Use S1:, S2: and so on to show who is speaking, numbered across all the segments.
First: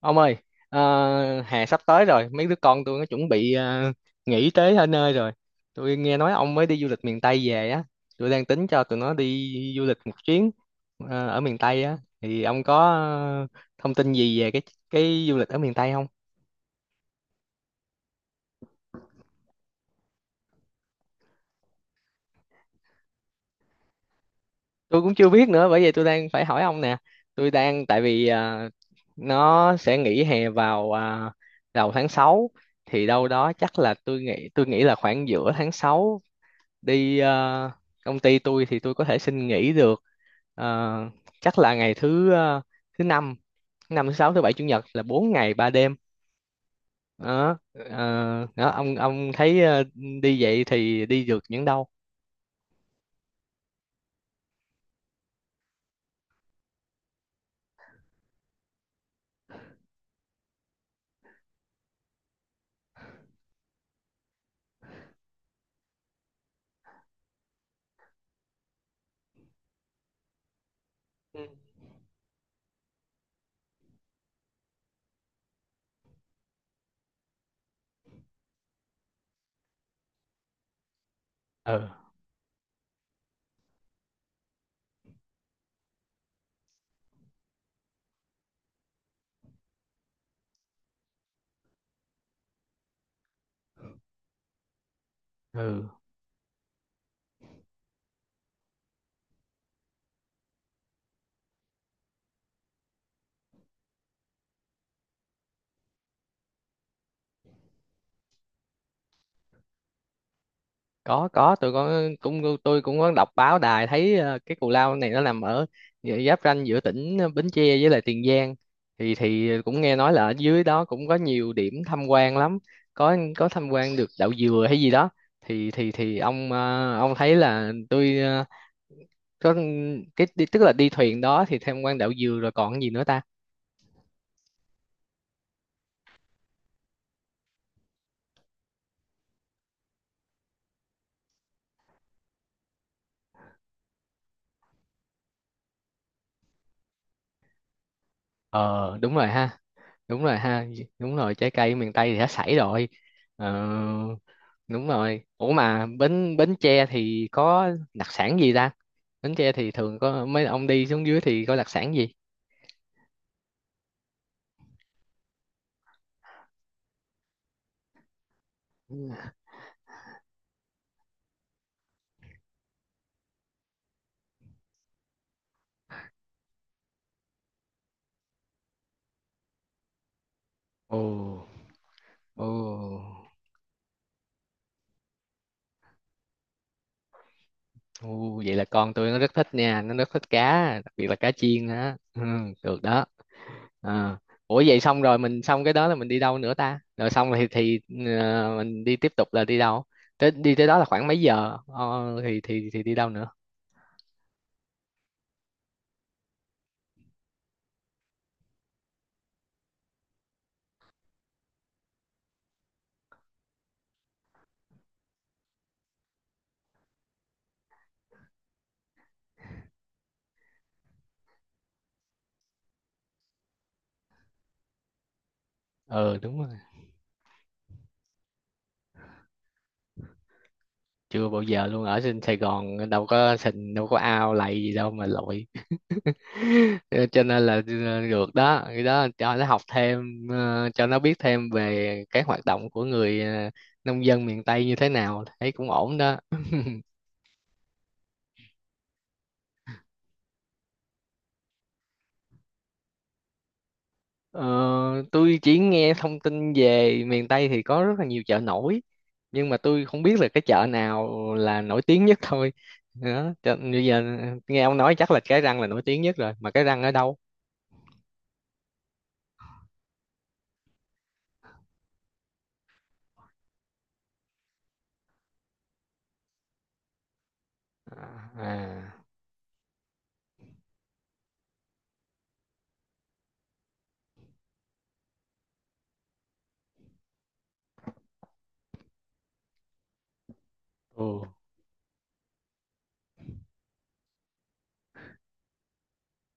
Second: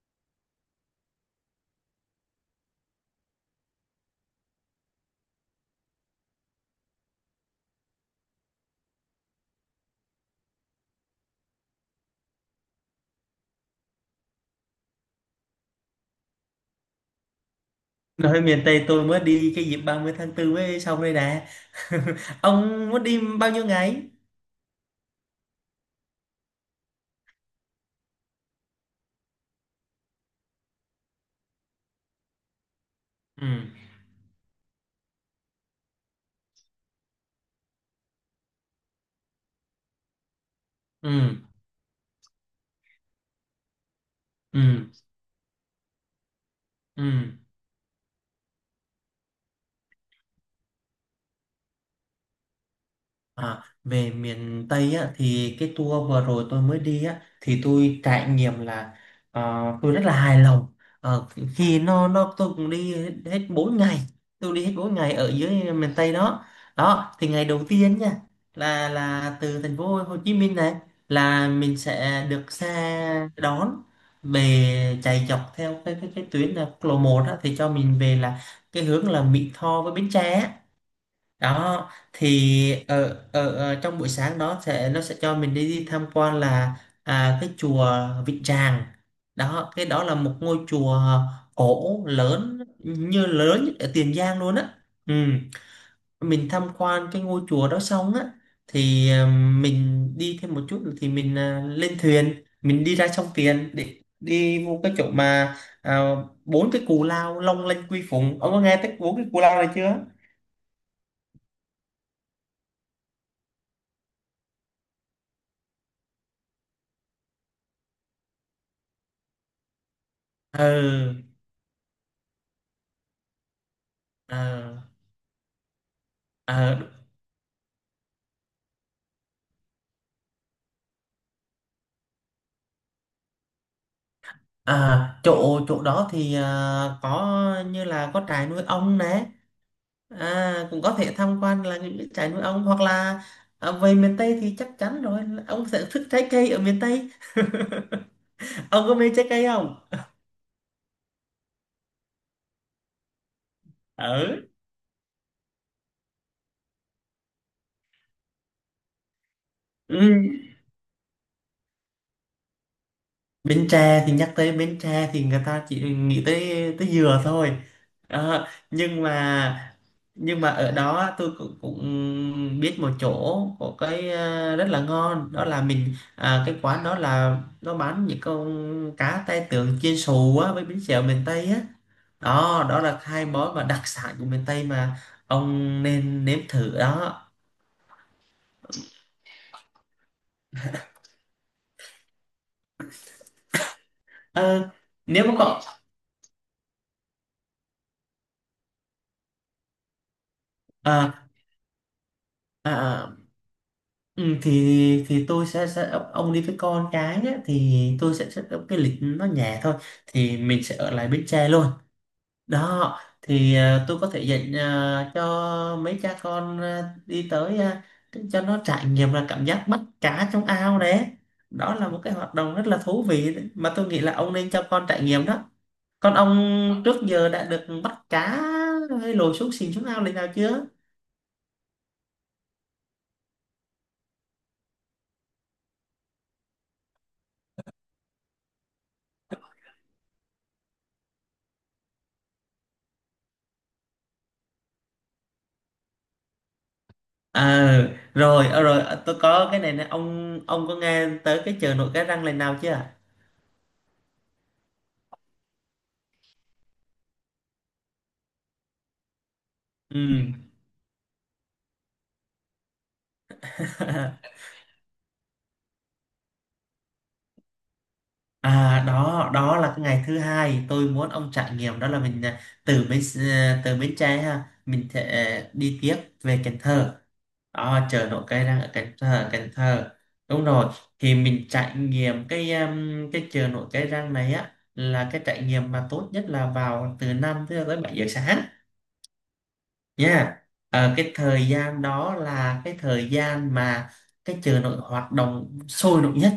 S1: Ông ơi, hè sắp tới rồi, mấy đứa con tôi nó chuẩn bị nghỉ tới ở nơi rồi. Tôi nghe nói ông mới đi du lịch miền Tây về á, tôi đang tính cho tụi nó đi du lịch một chuyến ở miền Tây á, thì ông có thông tin gì về cái du lịch ở miền Tây không?
S2: Nói miền Tây tôi mới đi cái dịp 30 tháng 4 mới xong đây nè. Ông muốn đi bao nhiêu ngày?
S1: Tôi cũng chưa biết nữa, bởi vậy tôi đang phải hỏi ông nè. Tôi đang tại vì nó sẽ nghỉ hè vào đầu tháng 6, thì đâu
S2: Ừ,
S1: đó chắc là tôi nghĩ là khoảng giữa tháng 6. Đi công ty tôi thì tôi có thể xin nghỉ được, ờ,
S2: ừ,
S1: chắc là ngày thứ năm, thứ sáu, thứ bảy, chủ nhật,
S2: ừ,
S1: là 4 ngày ba đêm
S2: ừ.
S1: đó. Ờ, Đó ông, thấy đi vậy thì đi được những đâu?
S2: À, về miền Tây á, thì cái tour vừa rồi tôi mới đi á, thì tôi trải nghiệm là ờ, tôi rất là hài lòng. Ờ, Khi nó tôi cũng đi hết 4 ngày, tôi đi hết 4 ngày ở dưới miền Tây đó. Đó thì ngày đầu tiên nha, là từ Thành phố Hồ Chí Minh này, là mình sẽ được xe đón về, chạy dọc theo cái tuyến là quốc lộ 1 á, thì cho mình về là cái hướng là Mỹ Tho với Bến Tre á.
S1: Ừ,
S2: Đó thì ở trong buổi sáng đó nó sẽ cho mình đi tham quan là cái chùa Vĩnh Tràng. Đó, cái đó là một ngôi chùa cổ lớn, như lớn nhất ở Tiền Giang luôn á. Ừ.
S1: ừ,
S2: Mình tham quan cái ngôi chùa đó xong á thì mình đi thêm một chút nữa, thì mình lên thuyền, mình đi ra sông Tiền để đi vô cái chỗ mà à, 4 cái cù lao Long Lanh Quy Phụng. Ông có nghe tới 4 cái cù lao này chưa?
S1: có tụi con cũng tôi cũng có đọc báo đài thấy cái cù lao này nó nằm ở giáp ranh giữa tỉnh Bến Tre với lại Tiền Giang, thì cũng nghe nói là ở dưới đó cũng có
S2: Ừ.
S1: nhiều điểm tham quan lắm. Có tham quan được đậu
S2: ờ
S1: dừa hay gì đó. Thì ông
S2: À,
S1: ông thấy là tôi có cái tức là đi thuyền đó thì tham quan đậu dừa rồi còn gì nữa ta?
S2: chỗ chỗ đó thì có, như là có trại nuôi ong nè, cũng có thể tham quan là những cái trại nuôi ong, hoặc là về miền Tây thì chắc chắn rồi là ông sẽ thích trái cây ở miền Tây. Ông có
S1: Ờ
S2: mê
S1: đúng rồi
S2: trái cây
S1: ha,
S2: không?
S1: đúng rồi ha, đúng rồi, trái cây miền Tây thì đã sảy rồi. ờ,
S2: Ừ.
S1: Đúng rồi, ủa mà Bến Bến Tre thì có đặc sản gì ta? Bến Tre thì thường
S2: Ừ.
S1: có mấy ông đi xuống dưới thì có đặc sản gì?
S2: Bến Tre thì, nhắc tới Bến Tre thì người ta chỉ nghĩ tới tới dừa thôi. Nhưng mà ở đó tôi cũng biết một chỗ có cái rất là ngon, đó là mình cái quán đó là nó bán những con cá tai tượng chiên xù á với bánh
S1: Ồ.
S2: xèo miền Tây á.
S1: Ồ.
S2: Đó, đó là hai món mà đặc sản của miền Tây mà, ông nên nếm thử đó.
S1: Ồ, vậy là con tôi nó rất thích nha, nó rất thích cá, đặc biệt là cá chiên á. Ừ, được đó. À. Ủa
S2: Ờ,
S1: vậy xong rồi,
S2: Nếu mà
S1: mình
S2: có
S1: xong cái đó là mình đi đâu nữa ta? Rồi xong thì mình đi tiếp tục là đi đâu? Tới đi tới đó là khoảng mấy
S2: à,
S1: giờ thì thì đi
S2: à,
S1: đâu
S2: à,
S1: nữa?
S2: Ừ, thì tôi sẽ set ông đi với con cái nhé, thì tôi sẽ set up cái lịch nó nhẹ thôi. Thì mình sẽ ở lại Bến Tre luôn. Đó thì tôi có thể dạy cho mấy cha con đi tới, cho nó trải nghiệm là cảm giác bắt cá trong ao đấy. Đó là một cái hoạt động rất là thú vị đấy, mà tôi nghĩ là ông nên cho con trải nghiệm đó. Con
S1: Ờ đúng rồi.
S2: ông trước giờ đã được bắt cá hay lội xuống xìn, xuống ao lần nào chưa?
S1: Chưa bao giờ luôn, ở trên Sài Gòn đâu có sình, đâu có ao lầy gì đâu mà lội. Ờ, cho nên là được đó, cái đó cho nó học thêm, cho nó biết thêm về cái hoạt động của người nông dân miền Tây như thế nào, thấy cũng ổn đó.
S2: À, rồi, rồi, tôi có cái này nè, ông có nghe tới cái chợ nổi Cái Răng lần nào chưa?
S1: Ờ, tôi chỉ nghe thông tin về miền Tây thì có rất là nhiều chợ nổi, nhưng mà tôi
S2: Ừ.
S1: không biết là cái chợ nào là nổi tiếng nhất thôi. Đó cho, bây giờ nghe ông nói chắc là cái răng là nổi tiếng nhất rồi, mà cái răng ở đâu?
S2: À, đó, đó là cái ngày thứ hai tôi muốn ông trải nghiệm, đó là mình từ từ Bến Tre ha, mình sẽ đi tiếp về Cần Thơ. Đó,
S1: À,
S2: chợ nổi Cái Răng ở Cần
S1: à.
S2: Thơ, Cần Thơ. Đúng rồi, thì mình trải nghiệm cái chợ nổi Cái Răng này á, là cái trải nghiệm mà tốt nhất là vào từ 5 tới 7 giờ sáng nha. Ờ,
S1: Ồ.
S2: cái thời gian đó là cái thời gian mà cái chợ nổi hoạt động sôi động nhất.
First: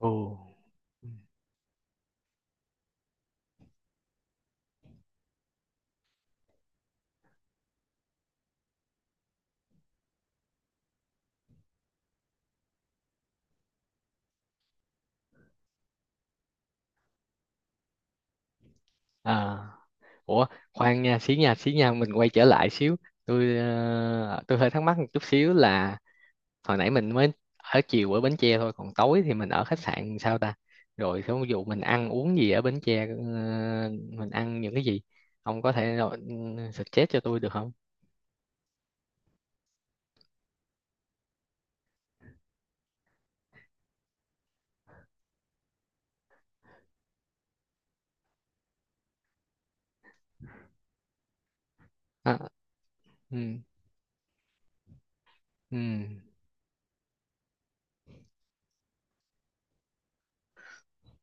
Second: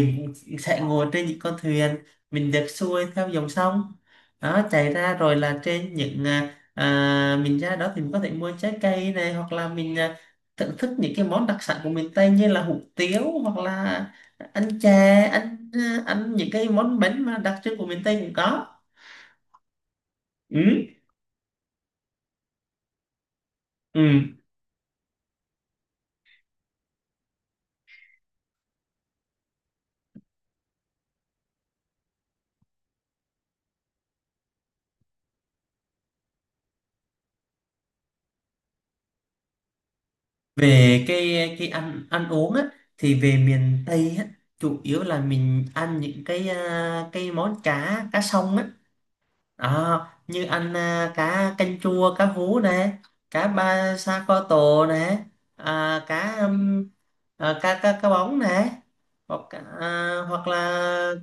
S1: Ồ.
S2: sẽ ngồi trên những con thuyền, mình được xuôi theo dòng sông đó chảy ra, rồi là trên những mình ra đó thì mình có thể mua trái cây này, hoặc là mình thưởng thức những cái món đặc sản của miền Tây như là hủ tiếu, hoặc là ăn chè, ăn ăn những cái món bánh mà đặc trưng của miền Tây cũng có.
S1: À. Ủa
S2: Ừ.
S1: khoan nha, xí nha, xí nha, mình quay trở lại xíu. Tôi
S2: Ừ.
S1: tôi hơi thắc mắc một chút xíu là hồi nãy mình mới ở chiều ở Bến Tre thôi, còn tối thì mình ở khách sạn sao ta? Rồi ví dụ mình ăn uống gì ở Bến Tre, mình ăn những cái gì, ông có thể rồi ừ, suggest cho tôi được không?
S2: Về cái ăn ăn uống á, thì về miền Tây á, chủ yếu là mình ăn những cái món cá cá sông á. Đó, như ăn cá canh chua, cá
S1: À,
S2: hú này, cá
S1: ừ,
S2: ba sa co tổ này,
S1: ừ,
S2: cá. Cá cá cá bóng này hoặc hoặc là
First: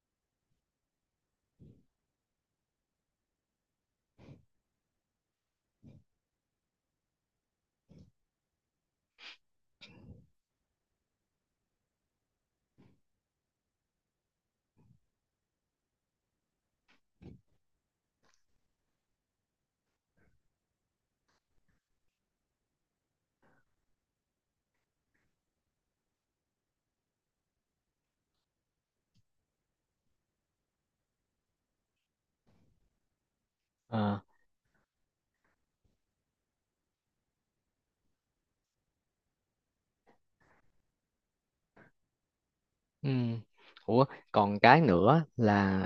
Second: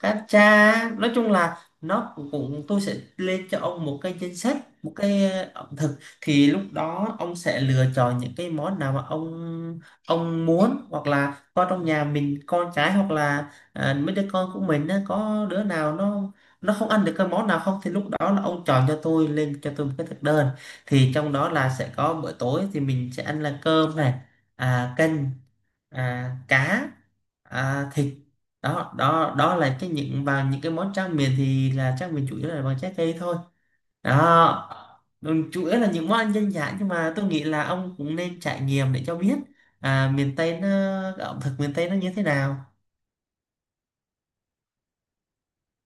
S2: cá tra. Nói chung là nó cũng cũng- tôi sẽ lên cho ông một cái danh sách, một cái ẩm thực. Thì lúc đó ông sẽ lựa chọn những cái món nào mà ông muốn, hoặc là con trong nhà mình, con cái, hoặc là mấy đứa con của mình á, có đứa nào nó không ăn được cái món nào không, thì lúc đó là ông chọn cho tôi, lên cho tôi một cái thực đơn. Thì trong đó là sẽ có bữa tối, thì mình sẽ ăn là cơm này, canh, cá, thịt. Đó, đó, đó là cái những, và những cái món tráng miệng thì là tráng miệng chủ yếu là bằng trái cây thôi
S1: ờ,
S2: đó. Ừ, chủ yếu là những món ăn dân dã, nhưng mà tôi nghĩ là ông cũng nên trải nghiệm để cho biết miền Tây nó, ẩm thực miền Tây nó như thế nào.
S1: ừ. Ủa còn cái nữa là,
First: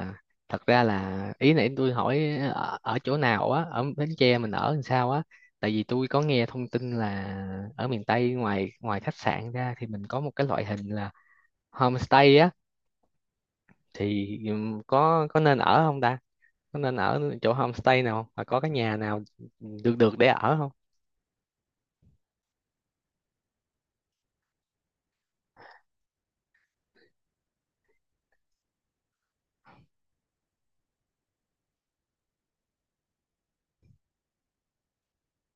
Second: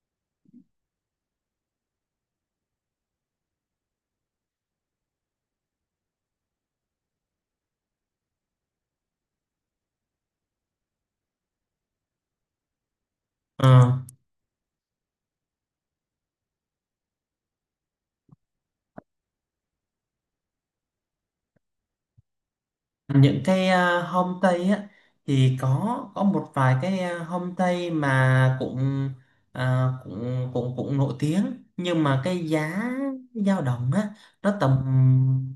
S1: thật ra là ý nãy tôi hỏi ở, ở chỗ nào á, ở Bến Tre mình ở làm sao á, tại vì tôi có nghe thông tin là ở miền Tây ngoài ngoài khách sạn ra thì mình có một cái loại hình là homestay á.
S2: Ờ.
S1: Thì có nên ở không ta? Có nên ở chỗ homestay nào không, và có cái nhà nào được được để ở không?
S2: Những homestay á thì có một vài homestay mà cũng à, cũng cũng cũng nổi tiếng, nhưng mà cái giá dao động á, nó tầm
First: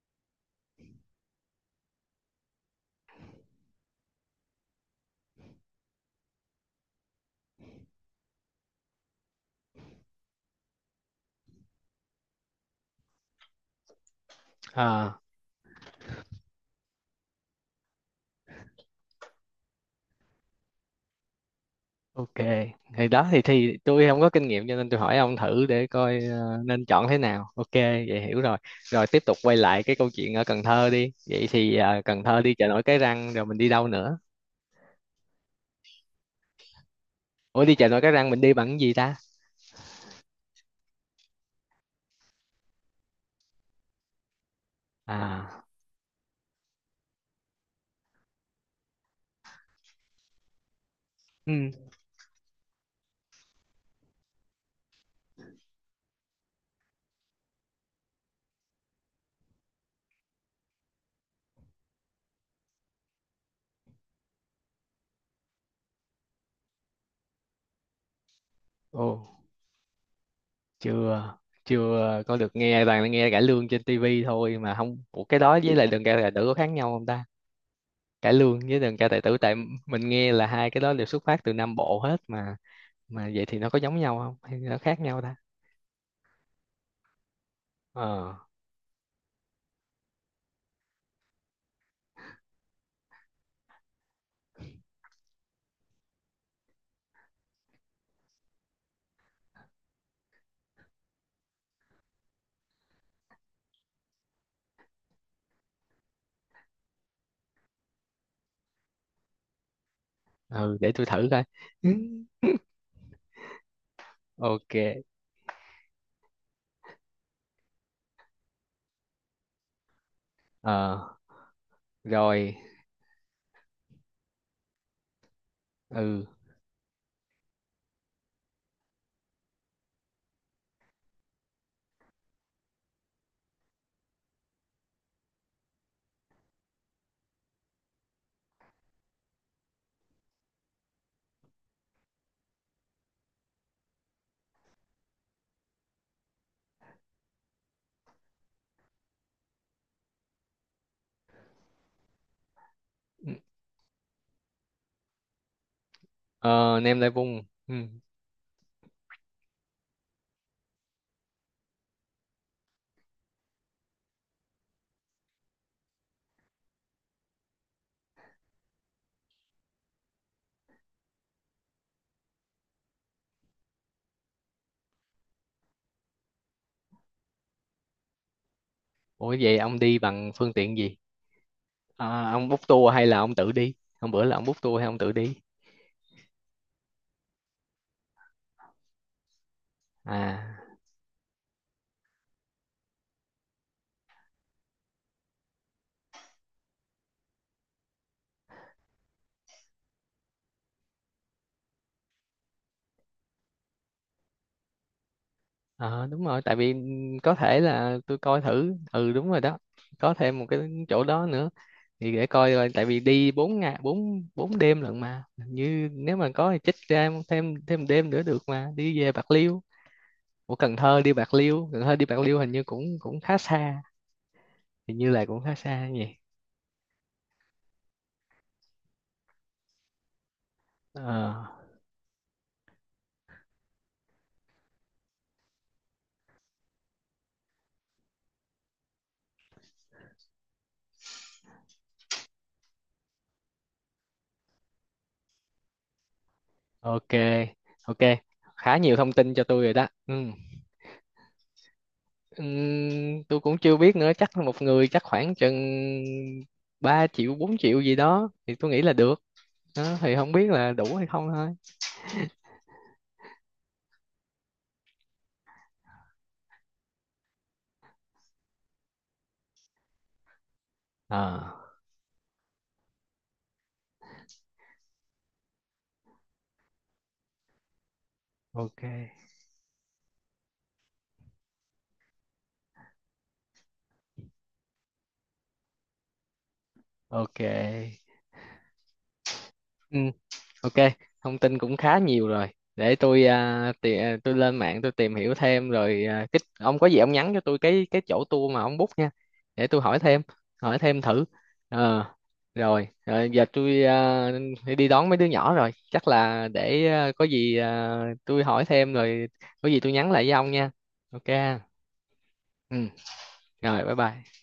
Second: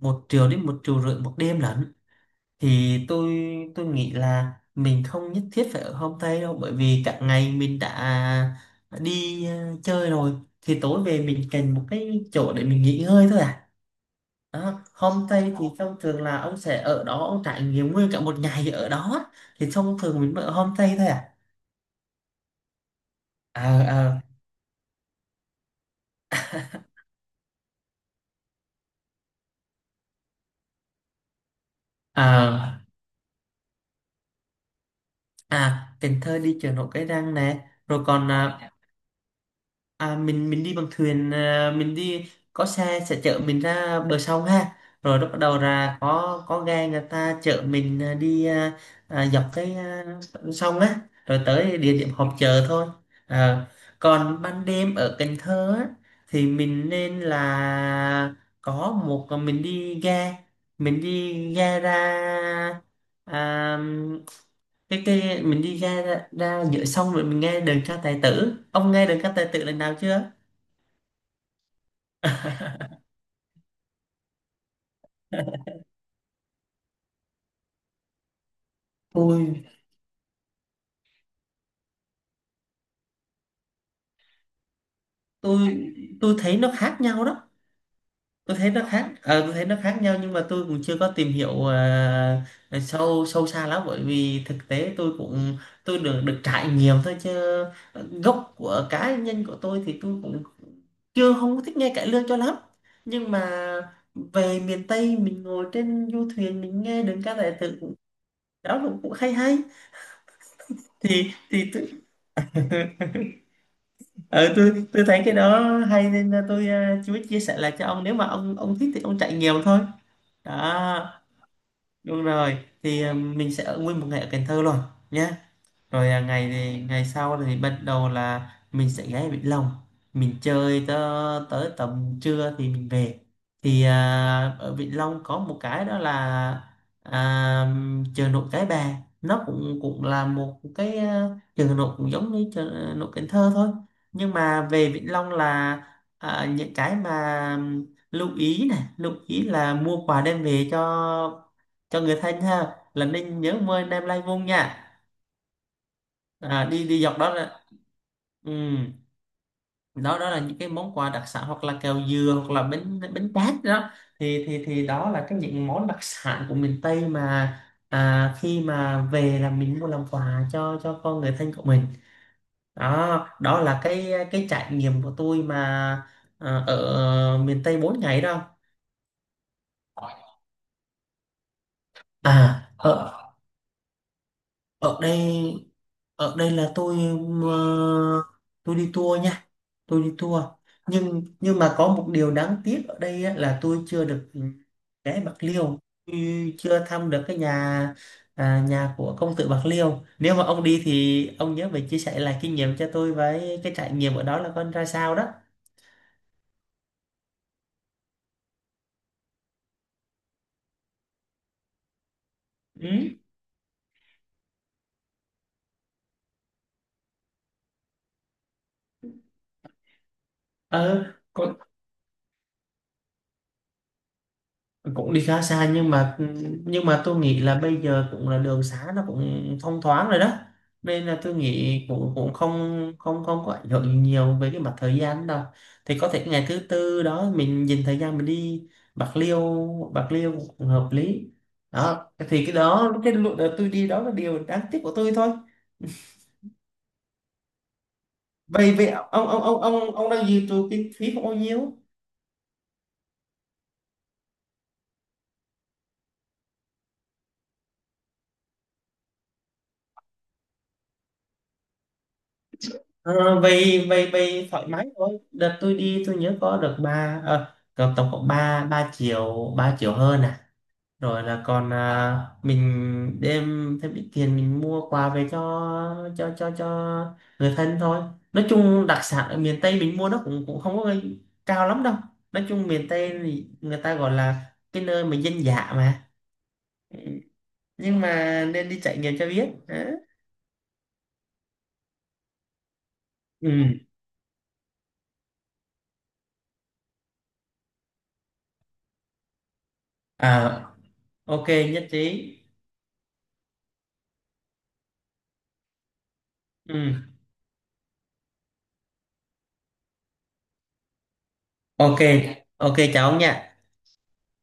S2: 1 triệu đến 1,5 triệu một đêm lận. Thì tôi nghĩ là mình không nhất thiết phải ở homestay đâu, bởi vì cả ngày mình đã đi chơi rồi, thì tối về mình cần một cái chỗ để mình nghỉ ngơi thôi à. À,
S1: À,
S2: homestay thì thông thường là ông sẽ ở đó, ông trải nghiệm nguyên cả một ngày ở đó, thì thông thường mình mới ở homestay thôi
S1: ok, thì đó thì tôi không
S2: à
S1: có kinh nghiệm cho nên tôi hỏi ông thử để coi nên chọn thế nào. Ok vậy hiểu rồi. Rồi tiếp tục quay lại cái câu chuyện ở Cần Thơ đi, vậy thì Cần
S2: à
S1: Thơ đi chợ
S2: à,
S1: nổi Cái Răng rồi mình đi đâu nữa?
S2: Cần Thơ đi chợ nổi Cái Răng
S1: Ủa
S2: nè,
S1: đi chợ nổi
S2: rồi
S1: Cái
S2: còn
S1: Răng mình đi bằng cái gì ta?
S2: À, mình đi bằng thuyền à, mình đi có xe sẽ chở mình ra bờ sông ha, rồi lúc bắt đầu
S1: À.
S2: là có ghe người ta chở mình đi dọc cái sông á, rồi
S1: Ừ.
S2: tới địa điểm họp chợ thôi. Ờ, còn ban đêm ở Cần Thơ á, thì mình nên là có một, mình đi ghe, mình đi ghe ra à, cái mình đi ra ra, ra giữa sông rồi mình nghe đờn ca tài tử. Ông
S1: Ồ.
S2: nghe đờn ca tài tử lần nào chưa?
S1: Chưa. Chưa có được nghe, toàn là nghe cải lương trên tivi thôi, mà không, ủa cái đó với lại đường cải là đỡ có khác nhau không ta? Cải lương với đờn ca tài tử,
S2: Ôi,
S1: tại mình nghe là hai cái đó đều xuất phát từ Nam Bộ hết mà vậy thì nó có giống nhau không hay nó khác nhau ta?
S2: tôi tôi thấy nó khác nhau đó.
S1: Ờ.
S2: Tôi thấy nó khác, tôi thấy nó khác nhau, nhưng mà tôi cũng chưa có tìm hiểu sâu, sâu xa lắm, bởi vì thực tế tôi cũng, tôi được được trải nghiệm thôi, chứ gốc của cá nhân của tôi thì tôi cũng chưa, không có thích nghe cải lương cho lắm. Nhưng mà về miền Tây mình ngồi trên du thuyền, mình nghe đơn ca tài tử cũng, đó cũng, cũng hay hay,
S1: Ừ để tôi thử
S2: thì
S1: coi.
S2: thì tôi.
S1: Ừ,
S2: Ừ,
S1: ok.
S2: tôi thấy cái đó hay, nên là tôi chú ý chia sẻ lại cho ông, nếu mà ông thích thì ông chạy nhiều thôi đó.
S1: Ờ.
S2: Đúng
S1: Rồi.
S2: rồi. Thì mình sẽ ở nguyên một ngày ở Cần Thơ luôn nhé. Rồi
S1: Ừ.
S2: ngày sau thì bắt đầu là mình sẽ ghé Vĩnh Long, mình chơi tới tầm trưa thì mình về. Thì ở Vĩnh Long có một cái đó là à, chợ nổi Cái Bè, nó cũng cũng là một chợ nổi cũng giống như chợ nổi Cần Thơ thôi. Nhưng mà về Vĩnh Long là những cái mà lưu ý này, lưu ý là mua quà đem về cho người thân ha, là nên nhớ mời anh em lai vung nha.
S1: Ờ
S2: Đi
S1: nem
S2: đi
S1: lai
S2: dọc đó
S1: vung.
S2: là.
S1: Ừ.
S2: Ừ. Đó, đó là những cái món quà đặc sản, hoặc là kẹo dừa, hoặc là bánh bánh tét đó, thì đó là cái những món đặc sản của miền Tây mà. Khi mà về là mình mua làm quà cho con người thân của mình. Đó, đó là cái trải nghiệm của tôi mà, ở miền Tây 4 ngày đó.
S1: Ủa vậy ông đi bằng phương tiện gì, à, ông book
S2: À,
S1: tour hay
S2: ở,
S1: là ông tự đi? Hôm bữa là ông book tour hay ông
S2: ở
S1: tự đi?
S2: đây ở đây là tôi, ờ, tôi đi tour nha. Tôi đi tour.
S1: À.
S2: Nhưng mà có một điều đáng tiếc ở đây á, là tôi chưa được ghé Bạc Liêu. Tôi chưa thăm được nhà của công tử Bạc Liêu. Nếu mà ông đi thì ông nhớ phải chia sẻ lại kinh nghiệm cho tôi với cái trải nghiệm ở đó là con ra sao đó.
S1: Ờ đúng rồi, tại vì có thể là tôi coi thử, ừ đúng rồi đó, có thêm một cái chỗ đó nữa, thì để coi rồi, tại vì
S2: Ừ.
S1: đi bốn ngày, bốn bốn đêm lận mà, như nếu mà có thì chích ra thêm, thêm đêm nữa được mà đi về Bạc Liêu. Của Cần Thơ
S2: ờ
S1: đi Bạc
S2: Có,
S1: Liêu, Cần Thơ đi Bạc Liêu hình như cũng cũng khá xa. Hình như
S2: cũng đi
S1: là cũng
S2: khá
S1: khá
S2: xa,
S1: xa
S2: nhưng
S1: nhỉ?
S2: mà tôi nghĩ là bây giờ cũng là đường xá nó cũng thông thoáng rồi đó, nên là
S1: Ờ
S2: tôi nghĩ cũng cũng không không không có ảnh hưởng gì nhiều về cái mặt thời gian đâu. Thì có thể ngày thứ tư đó mình dành thời gian mình đi Bạc Liêu. Bạc Liêu cũng hợp lý. Đó thì cái đó, cái lượt đợt tôi đi đó, là điều đáng tiếc của tôi thôi.
S1: ok, ok,
S2: vậy
S1: khá
S2: vậy
S1: nhiều thông
S2: ông
S1: tin
S2: ông
S1: cho
S2: ông
S1: tôi rồi đó.
S2: ông ông
S1: Ừ.
S2: đang dự trù kinh phí không, bao nhiêu?
S1: Tôi cũng chưa biết nữa, chắc một người chắc khoảng chừng 3 triệu 4 triệu gì đó thì tôi nghĩ là được đó, thì không biết là đủ hay không thôi.
S2: Ờ, vậy vậy vậy thoải mái thôi. Đợt tôi đi tôi nhớ có được có tổng cộng ba ba triệu 3 triệu hơn à. Rồi là còn
S1: À
S2: mình đem thêm ít tiền, mình mua quà về cho người thân thôi. Nói
S1: ok.
S2: chung đặc sản ở miền Tây mình mua nó cũng cũng không có cao lắm đâu. Nói chung miền Tây thì người ta gọi là cái nơi mà dân dã mà. Ừ,
S1: Ok.
S2: nhưng mà nên đi trải nghiệm cho biết. Đó.
S1: Ok, thông tin cũng khá nhiều rồi. Để tôi
S2: Ừ.
S1: tôi lên mạng tôi tìm hiểu thêm rồi cái, ông có gì ông nhắn cho tôi cái chỗ tour mà ông book nha. Để tôi
S2: à
S1: hỏi thêm thử.
S2: ok, nhất
S1: Ờ
S2: trí.
S1: rồi, giờ tôi phải đi đón mấy đứa nhỏ rồi. Chắc là để
S2: Ừ.
S1: có gì tôi hỏi thêm rồi có gì tôi nhắn lại với ông nha. Ok.
S2: Ok, ok
S1: Ừ,
S2: cháu nha.
S1: rồi bye bye.